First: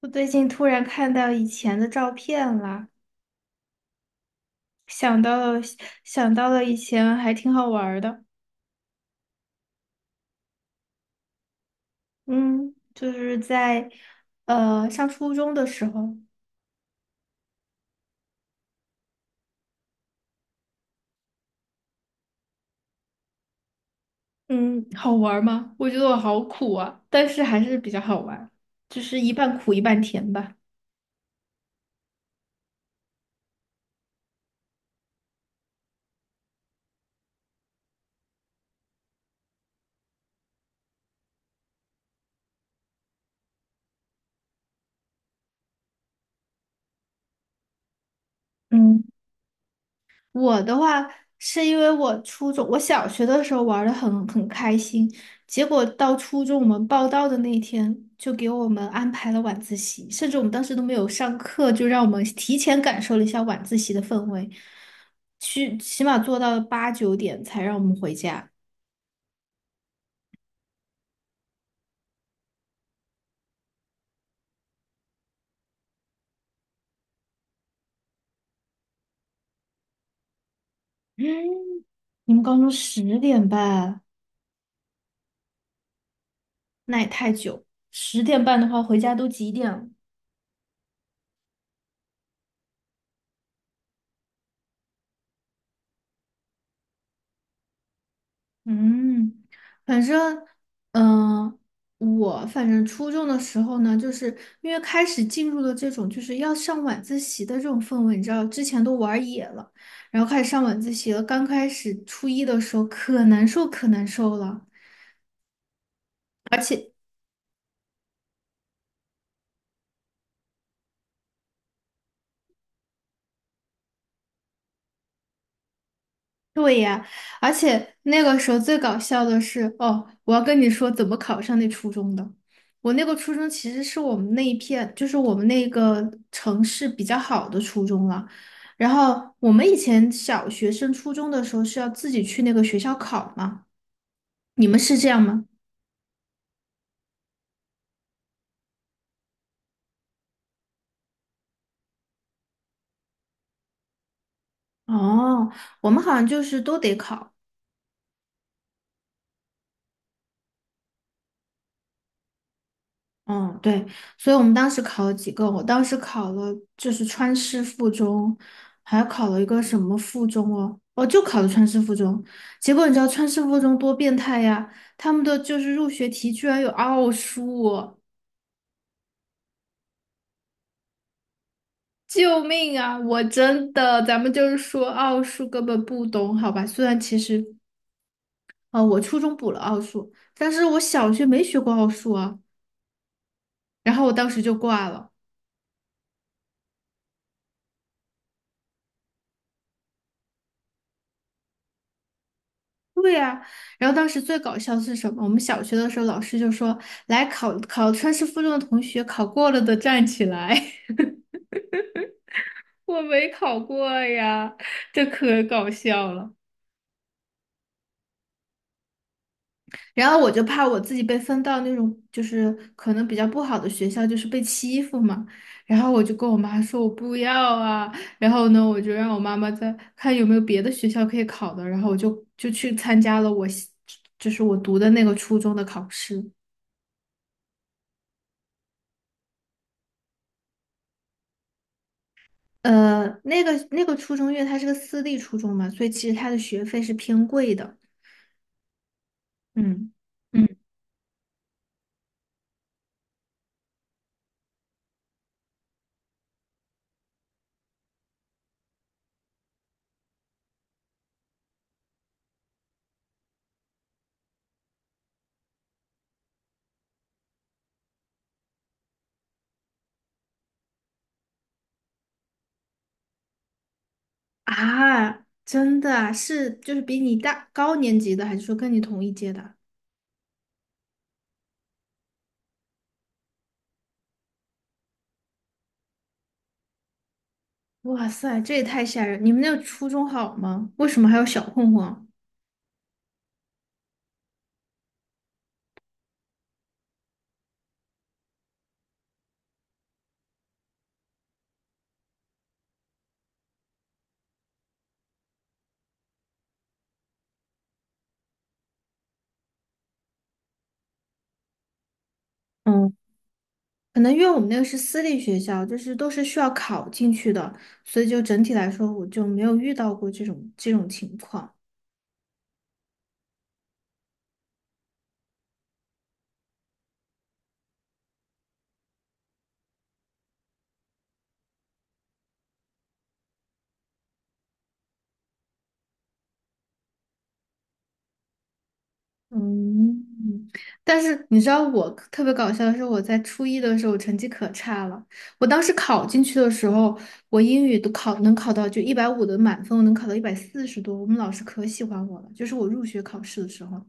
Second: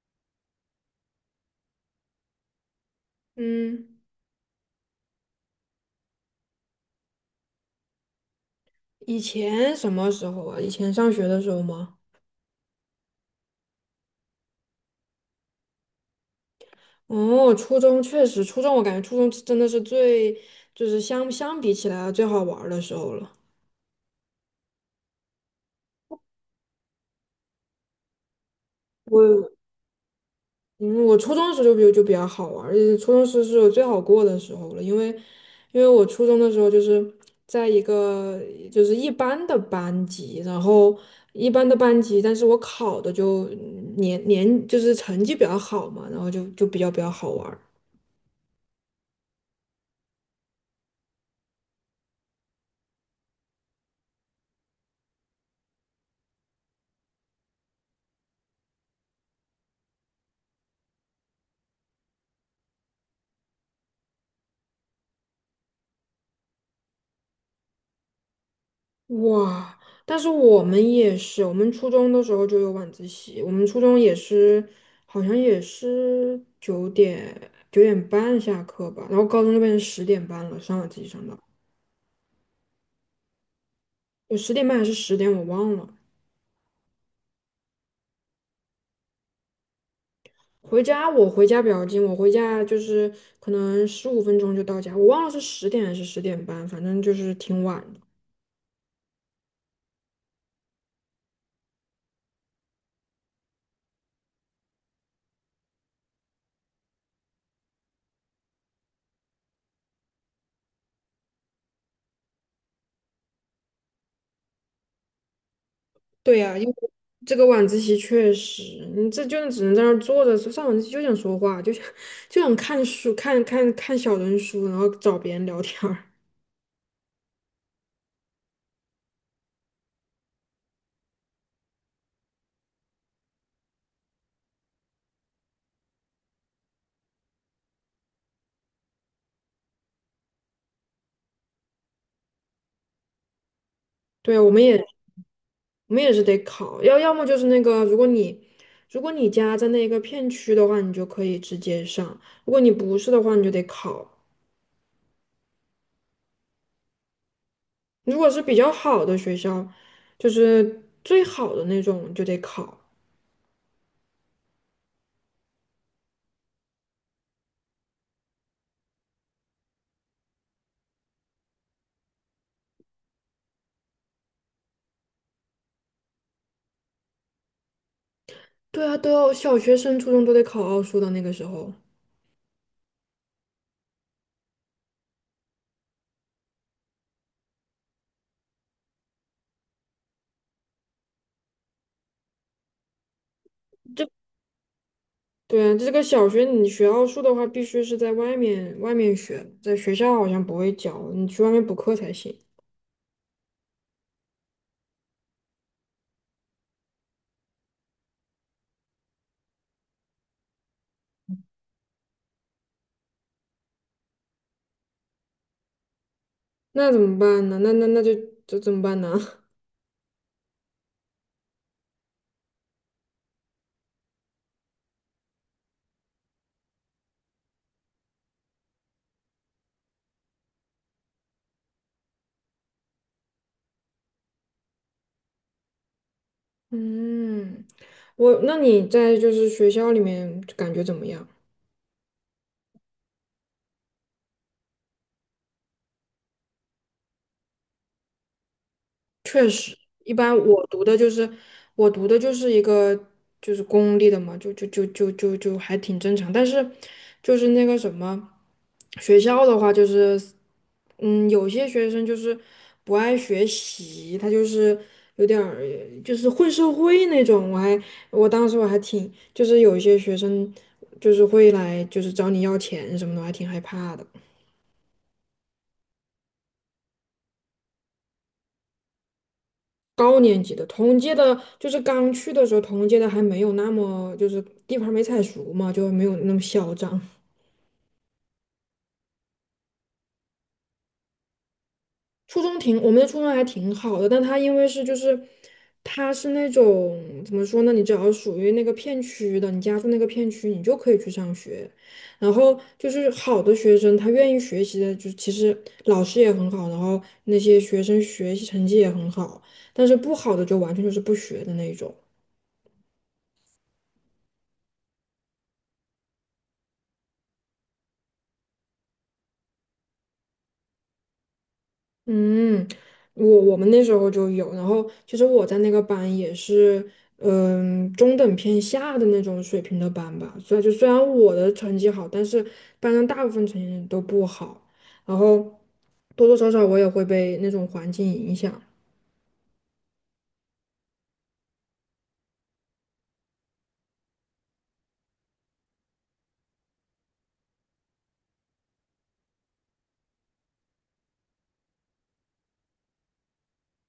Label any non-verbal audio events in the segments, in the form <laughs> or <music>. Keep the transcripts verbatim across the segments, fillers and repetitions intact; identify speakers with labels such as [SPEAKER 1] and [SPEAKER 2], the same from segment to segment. [SPEAKER 1] 我最近突然看到以前的照片了，
[SPEAKER 2] 嗯，
[SPEAKER 1] 想到了想到了以前还挺好玩儿的。
[SPEAKER 2] 以前什么时候啊？以前上学的时候吗？
[SPEAKER 1] 嗯，就是在呃上初中的时候。
[SPEAKER 2] 哦，初中确实，初中我感觉初中真的是最，就是相相比起来最好玩儿的时候了。
[SPEAKER 1] 嗯，好玩儿吗？我觉得我好苦啊，但是还是比较好玩，就是一
[SPEAKER 2] 我，
[SPEAKER 1] 半苦一半甜吧。
[SPEAKER 2] 嗯，我初中的时候就比就比较好玩儿，而且初中时是我最好过的时候了，因为，因为我初中的时候就是在一个就是一般的班级，然后一般的班级，但是我考的就年年就是成绩比较好嘛，然后就就比较比较好玩儿。
[SPEAKER 1] 嗯。我的话是因为我初中，我小学的时候玩的很很开心，结果到初中我们报到的那一天，就给我们安排了晚自习，甚至我们当时都没有上课，就让我们提前感受了一下晚自习的氛围，去起码做到了八九点才让我们回家。
[SPEAKER 2] 哇！但是我们也是，我们初中的时候就有晚自习，我们初中也是，好像也是九点九点半下课吧。然后高中就变成十点半了，上晚自习上到，
[SPEAKER 1] 嗯，你们高中十点半，
[SPEAKER 2] 有十点半还是十点我忘了。
[SPEAKER 1] 那也太久，十点半的话回家都几点了？
[SPEAKER 2] 回家，我回家比较近，我回家就是可能十五分钟就到家。我忘了是十点还是十点半，反正就是挺晚。
[SPEAKER 1] 嗯，反正，嗯、我反正初中的时候呢，就是因为开始进入了这种就是要上晚自习的这种氛围，你知道，之前都玩野了，然后开始上晚自习了。刚开始初一的时候可难受可难受了。
[SPEAKER 2] 对呀，因为这个晚自习确实，你这就只能在那儿坐着，上晚自习就想说话，就想就想看书，看看看小人书，然后找别人聊天儿。
[SPEAKER 1] 对呀，而且那个时候最搞笑的是，哦，我要跟你说怎么考上那初中的。我那个初中其实是我们那一片，就是我们那个城市比较好的初中了。然后我们以前小学升初中的时候是要自己去那个学校考嘛，
[SPEAKER 2] 对啊，我们
[SPEAKER 1] 你们
[SPEAKER 2] 也
[SPEAKER 1] 是这样吗？
[SPEAKER 2] 我们也是得考，要要么就是那个，如果你如果你家在那个片区的话，你就可以直接上；如果你不是的话，你就得考。
[SPEAKER 1] 哦，我们好像就是都得考。
[SPEAKER 2] 如果是比较好的学校，就是最好的那种，你就得考。
[SPEAKER 1] 嗯，对，所以我们当时考了几个，我当时考了就是川师附中，还考了一个什么附中哦，哦，就考了川师附中。结果你知道川师附中多变态呀？他们的就是入学题居然有奥数哦。
[SPEAKER 2] 对啊，都要小学生、初中都得考奥数的那个时候。
[SPEAKER 1] 救命啊！我真的，咱们就是说奥数根本不懂，好吧？虽然其实，呃，我初中补了奥数，但是我小学没学过奥数啊，然后我当时就挂了。
[SPEAKER 2] 对啊，这个小学你学奥数的话，必须是在外面外面学，在学校好像不会教，你去外面补课才行。
[SPEAKER 1] 对呀，然后当时最搞笑的是什么？我们小学的时候，老师就说：“来考考川师附中的同学，考过了的站起来。” <laughs> 我没考过呀，这可搞笑了。
[SPEAKER 2] 那怎么办呢？那那那就这怎么办呢？
[SPEAKER 1] 然后我就怕我自己被分到那种就是可能比较不好的学校，就是被欺负嘛。然后我就跟我妈说我不要啊。然后呢，我就让我妈妈再看有没有别的学校可以考的。然后我就就去参加了我就是我读的那个初中的考试。
[SPEAKER 2] <laughs> 嗯，我，那你在就是学校里面感觉怎么样？
[SPEAKER 1] 呃，那个那个初中，因为它是个私立初中嘛，所以其实它的学费是偏贵的。嗯，
[SPEAKER 2] 一般
[SPEAKER 1] 嗯
[SPEAKER 2] 我读的就是我读的就是一个就是公立的嘛，就就就就就就还挺正常。但是就是那个什么学校的话，就是嗯，有些学生就是不爱学习，他就是有点儿就是混社会那种。我还我当时我还挺就是有一些学生就是会来就是找你要钱什么的，我还挺害怕的。
[SPEAKER 1] 啊，真的啊，是就是比你大高年级的，还是说跟你同一届的？
[SPEAKER 2] 高年级的同届的，就是刚去的时候，同届的还没有那么就是地盘儿没踩熟嘛，就没有那么嚣张。
[SPEAKER 1] 哇塞，这也太吓人！你们那个初中好吗？为什么还有小混混啊？
[SPEAKER 2] 初中挺，我们的初中还挺好的，但他因为是就是他是那种怎么说呢？你只要属于那个片区的，你家住那个片区，你就可以去上学。然后就是好的学生，他愿意学习的，就其实老师也很好，然后那些学生学习成绩也很好，但是不好的就完全就是不学的那种。
[SPEAKER 1] 嗯，可能因为我们那个是私立学校，就是都是需要考进去的，所以就整体来说，我就没有遇到过这种这种情况。
[SPEAKER 2] 嗯，我我们那时候就有，然后其实我在那个班也是，嗯，中等偏下的那种水平的班吧。所以就虽然我的成绩好，但是班上大部分成绩都不好，然后多多少少我也会被那种环境影响。
[SPEAKER 1] 嗯，但是你知道我特别搞笑的是，我在初一的时候我成绩可差了。我当时考进去的时候，我英语都考能考到就一百五十的满分，我能考到一百四十多。我们老师可喜欢我了，就是我入学考试的时候。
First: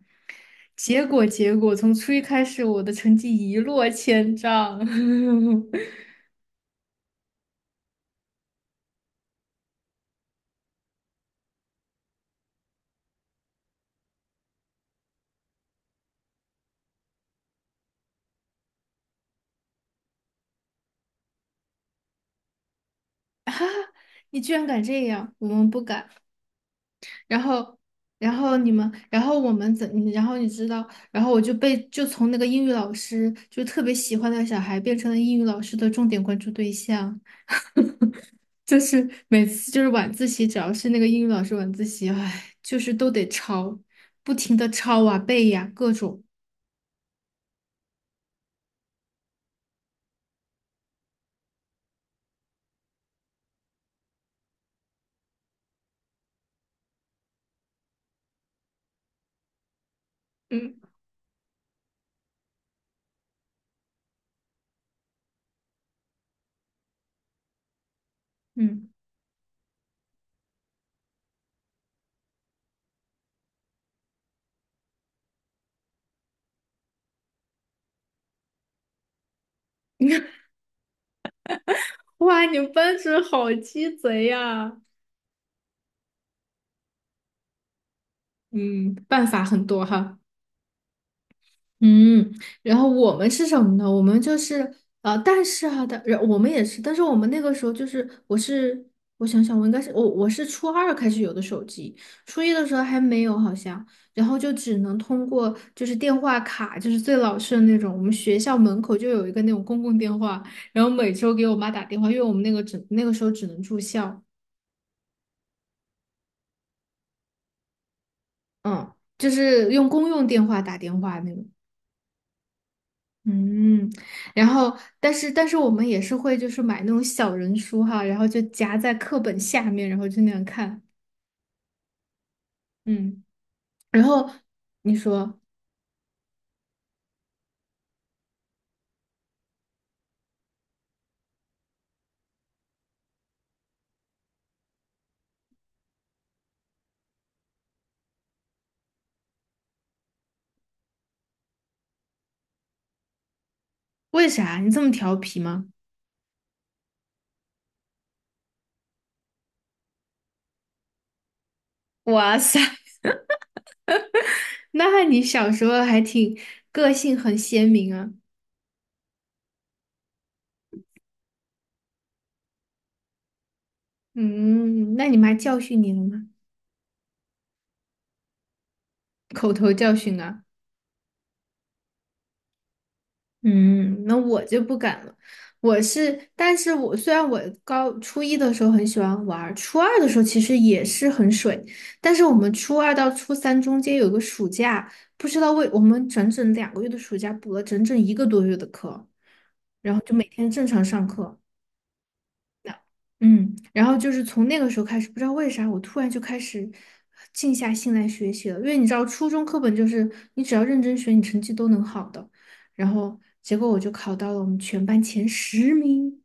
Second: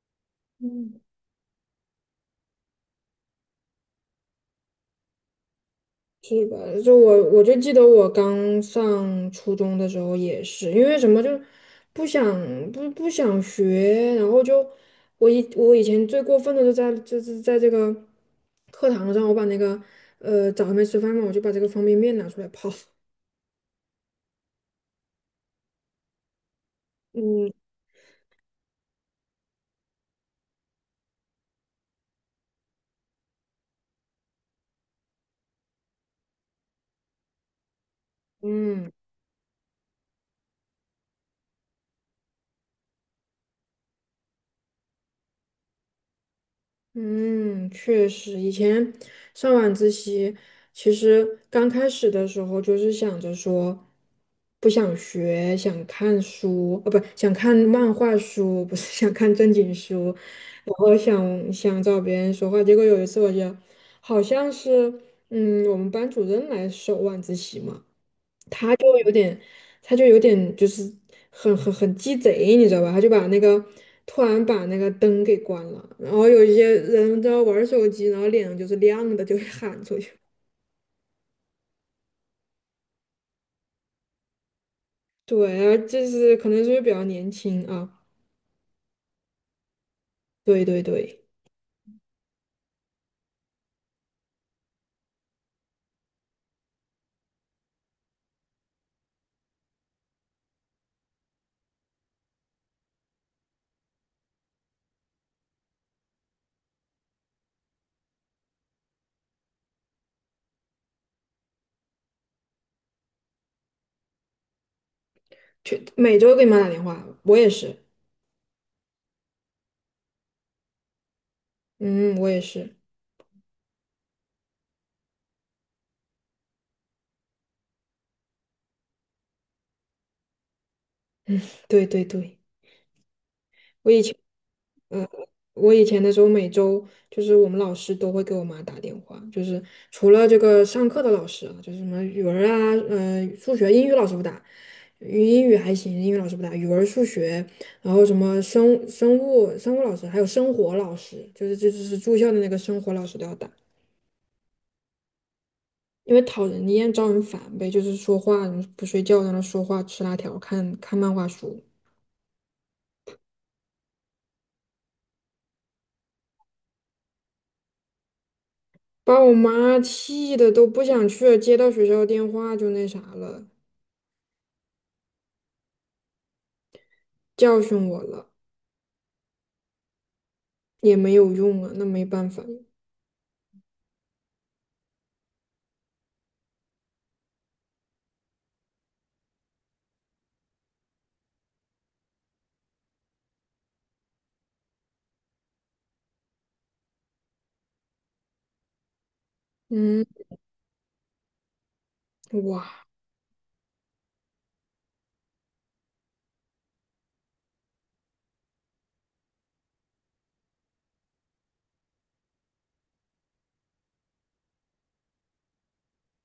[SPEAKER 1] 结果结果从初一开始，我的成绩一落千丈。<laughs>
[SPEAKER 2] 是吧？就我我就记得我刚上初中的时候也是，因为什么就是不想，不不想学，然后就我以我以前最过分的就在就是在这个课堂上，我把那个呃早上没吃饭嘛，我就把这个方便面拿出来泡。
[SPEAKER 1] 你居然敢这样，我们不敢。然
[SPEAKER 2] 嗯
[SPEAKER 1] 后，然后你们，然后我们怎，你然后你知道，然后我就被就从那个英语老师，就特别喜欢的小孩，变成了英语老师的重点关注对象。就
[SPEAKER 2] 嗯。
[SPEAKER 1] 是每次就是晚自习，只要是那个英语老师晚自习，唉，就是都得抄，不停的抄啊背呀、各种。
[SPEAKER 2] 嗯，确实，以前上晚自习，其实刚开始的时候就是想着说，不想学，想看书，哦，不，想看漫画书，<laughs> 不是想看正经书，然
[SPEAKER 1] 嗯，
[SPEAKER 2] 后想想找别人说话。结果有一次，我就好像是，嗯，我们班主任来收晚自习嘛。他
[SPEAKER 1] 嗯
[SPEAKER 2] 就有点，他就有点就是很很很鸡贼，你知道吧？他就把那个突然把那个灯给关了，然后有一些人在玩手机，然后脸上就是亮的，就会喊出去。
[SPEAKER 1] 哇，你们班主任好鸡贼呀！
[SPEAKER 2] <laughs> 对，然后就是可能是因为比较年轻啊。
[SPEAKER 1] 嗯，办法很多哈。
[SPEAKER 2] 对对对，
[SPEAKER 1] 嗯，然后我们是什么呢？我们就是呃，但是啊，但然我们也是，但是我们那个时候就是，我是我想想，我应该是我我是初二开始有的手机，初一的时候还没有好像，然后就只能通过就是电话卡，就是最老式的那种，我们学校门口就有一个那种公共电话，然后每周给我妈打电话，因为我们那个只那个时候只能住校，
[SPEAKER 2] 去每周给你妈打电话，我也是。
[SPEAKER 1] 嗯，就是用公用电话打电话那种。
[SPEAKER 2] 嗯，我也是。
[SPEAKER 1] 嗯，然后，但是，但是我们也是会就是买那种小人书哈，然后就夹在课本下面，然后就那样看。
[SPEAKER 2] 对对对。
[SPEAKER 1] 嗯，
[SPEAKER 2] 我以
[SPEAKER 1] 然
[SPEAKER 2] 前，
[SPEAKER 1] 后你
[SPEAKER 2] 呃，
[SPEAKER 1] 说
[SPEAKER 2] 我以前的时候，每周就是我们老师都会给我妈打电话，就是除了这个上课的老师啊，就是什么语文啊，呃，数学、英语老师不打，语英语还行，英语老师不打，语文、数学，然后什么生生物、生物老师，还有生活老师，就是这就是住校的那个生活老师都要打。
[SPEAKER 1] 为啥你这么调皮吗？
[SPEAKER 2] 因为讨人厌、招人烦呗，就是说话不睡觉，在那说话吃辣条、看看漫画书。
[SPEAKER 1] <laughs> 哇塞，<laughs> 那你小时候还挺个性很鲜明啊。
[SPEAKER 2] 把我妈气的都不想去了，接到学校电话就那啥了。
[SPEAKER 1] 嗯，那你妈教训你了吗？
[SPEAKER 2] 教训我了，
[SPEAKER 1] 口头教训啊。
[SPEAKER 2] 也没有用啊，那没办法。
[SPEAKER 1] 嗯，那我就不敢了。我是，但是我虽然我高初一的时候很喜欢玩儿，初二的时候其实也是很水，但是我们初二到初三中间有个暑假，不知道为我们整整两个月的暑假补了整整一个多月的课，然后
[SPEAKER 2] 嗯，
[SPEAKER 1] 就每天正常上课。那，
[SPEAKER 2] 哇
[SPEAKER 1] 嗯，然后就是从那个时候开始，不知道为啥，我突然就开始静下心来学习了。因为你知道，初中课本就是你只要认真学，你成绩都能好的。然后结果我就考到了我们全班前十名。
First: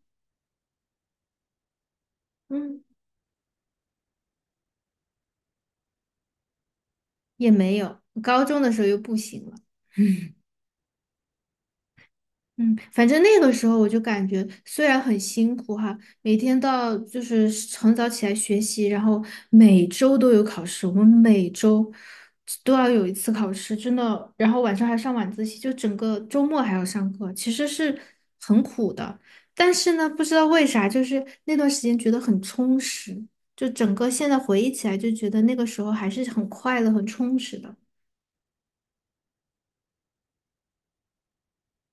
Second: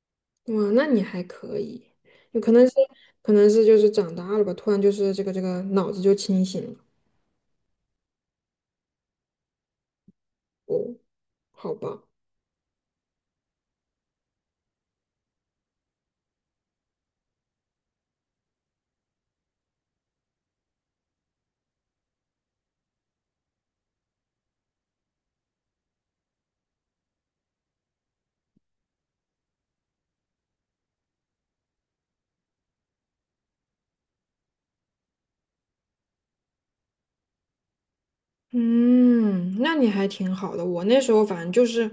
[SPEAKER 2] 哇，那你还可以，有可能是
[SPEAKER 1] 嗯，
[SPEAKER 2] 可能是就是长大了吧，突然就是这个这个脑子就清醒了。
[SPEAKER 1] 也没有。高中的时候又不行了。
[SPEAKER 2] 哦，好吧，
[SPEAKER 1] 嗯，反正那个时候我就感觉，虽然很辛苦哈，每天到就是很早起来学习，然后每周都有考试，我们每周都要有一次考试，真的，然后晚上还上晚自习，就整个周末还要上课，其实是很苦的。但是呢，不知道为啥，就是那段时间觉得很充实，就整个现在回忆起来，就觉得那个时候还是很快乐、很充实的。
[SPEAKER 2] 嗯，那你还挺好的。我那时候反正就是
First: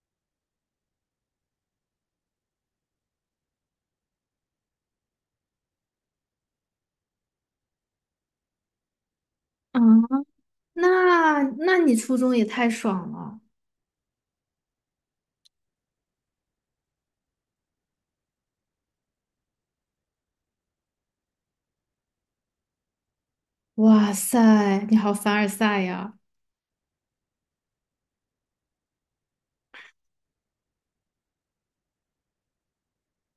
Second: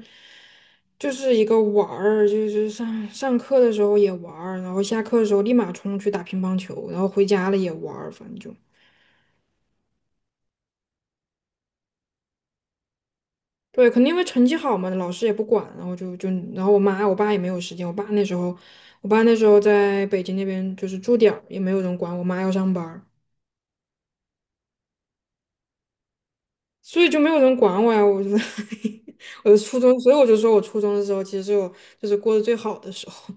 [SPEAKER 2] 就是一个玩儿，就是上上课的时候也玩儿，然后下课的时候立马冲去打乒乓球，然后回家了也玩儿，反正就。
[SPEAKER 1] 啊，那那你初中也太爽了。
[SPEAKER 2] 对，肯定因为成绩好嘛，老师也不管，然后就就，然后我妈我爸也没有时间，我爸那时候，我爸那时候在北京那边就是住点儿，也没有人管，我妈要上班儿，
[SPEAKER 1] 哇塞，你好凡尔赛呀！
[SPEAKER 2] 所以就没有人管我呀，我就 <laughs> 我的初中，所以我就说我初中的时候其实是我就是过得最好的时候。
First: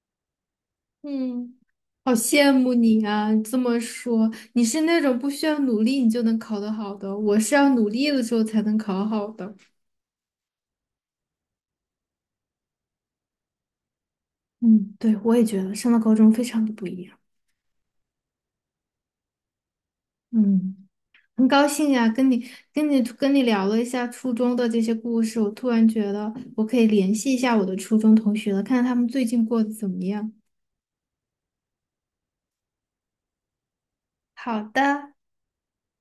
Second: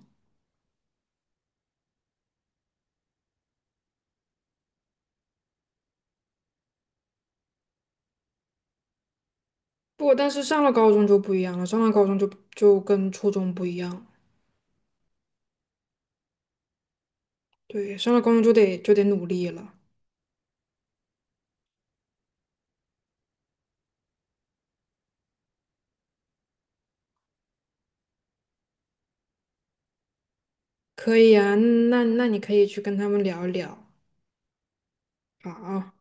[SPEAKER 1] 嗯，好羡慕你啊！这么说，你是那种不需要努力你就能考得好的，我是要努力的时候才能考好的。
[SPEAKER 2] 不过但是上了高中就不一样了，上了高中就就跟初中不一样，
[SPEAKER 1] 嗯，对，我也觉得上了高中非常的不一样。
[SPEAKER 2] 对，上了高中就得就得努力了，
[SPEAKER 1] 嗯，很高兴呀，跟你跟你跟你聊了一下初中的这些故事，我突然觉得我可以联系一下我的初中同学了，看看他们最近过得怎么样。
[SPEAKER 2] 可以啊，那那你可以去跟他们聊一聊，
[SPEAKER 1] 好的。
[SPEAKER 2] 好啊。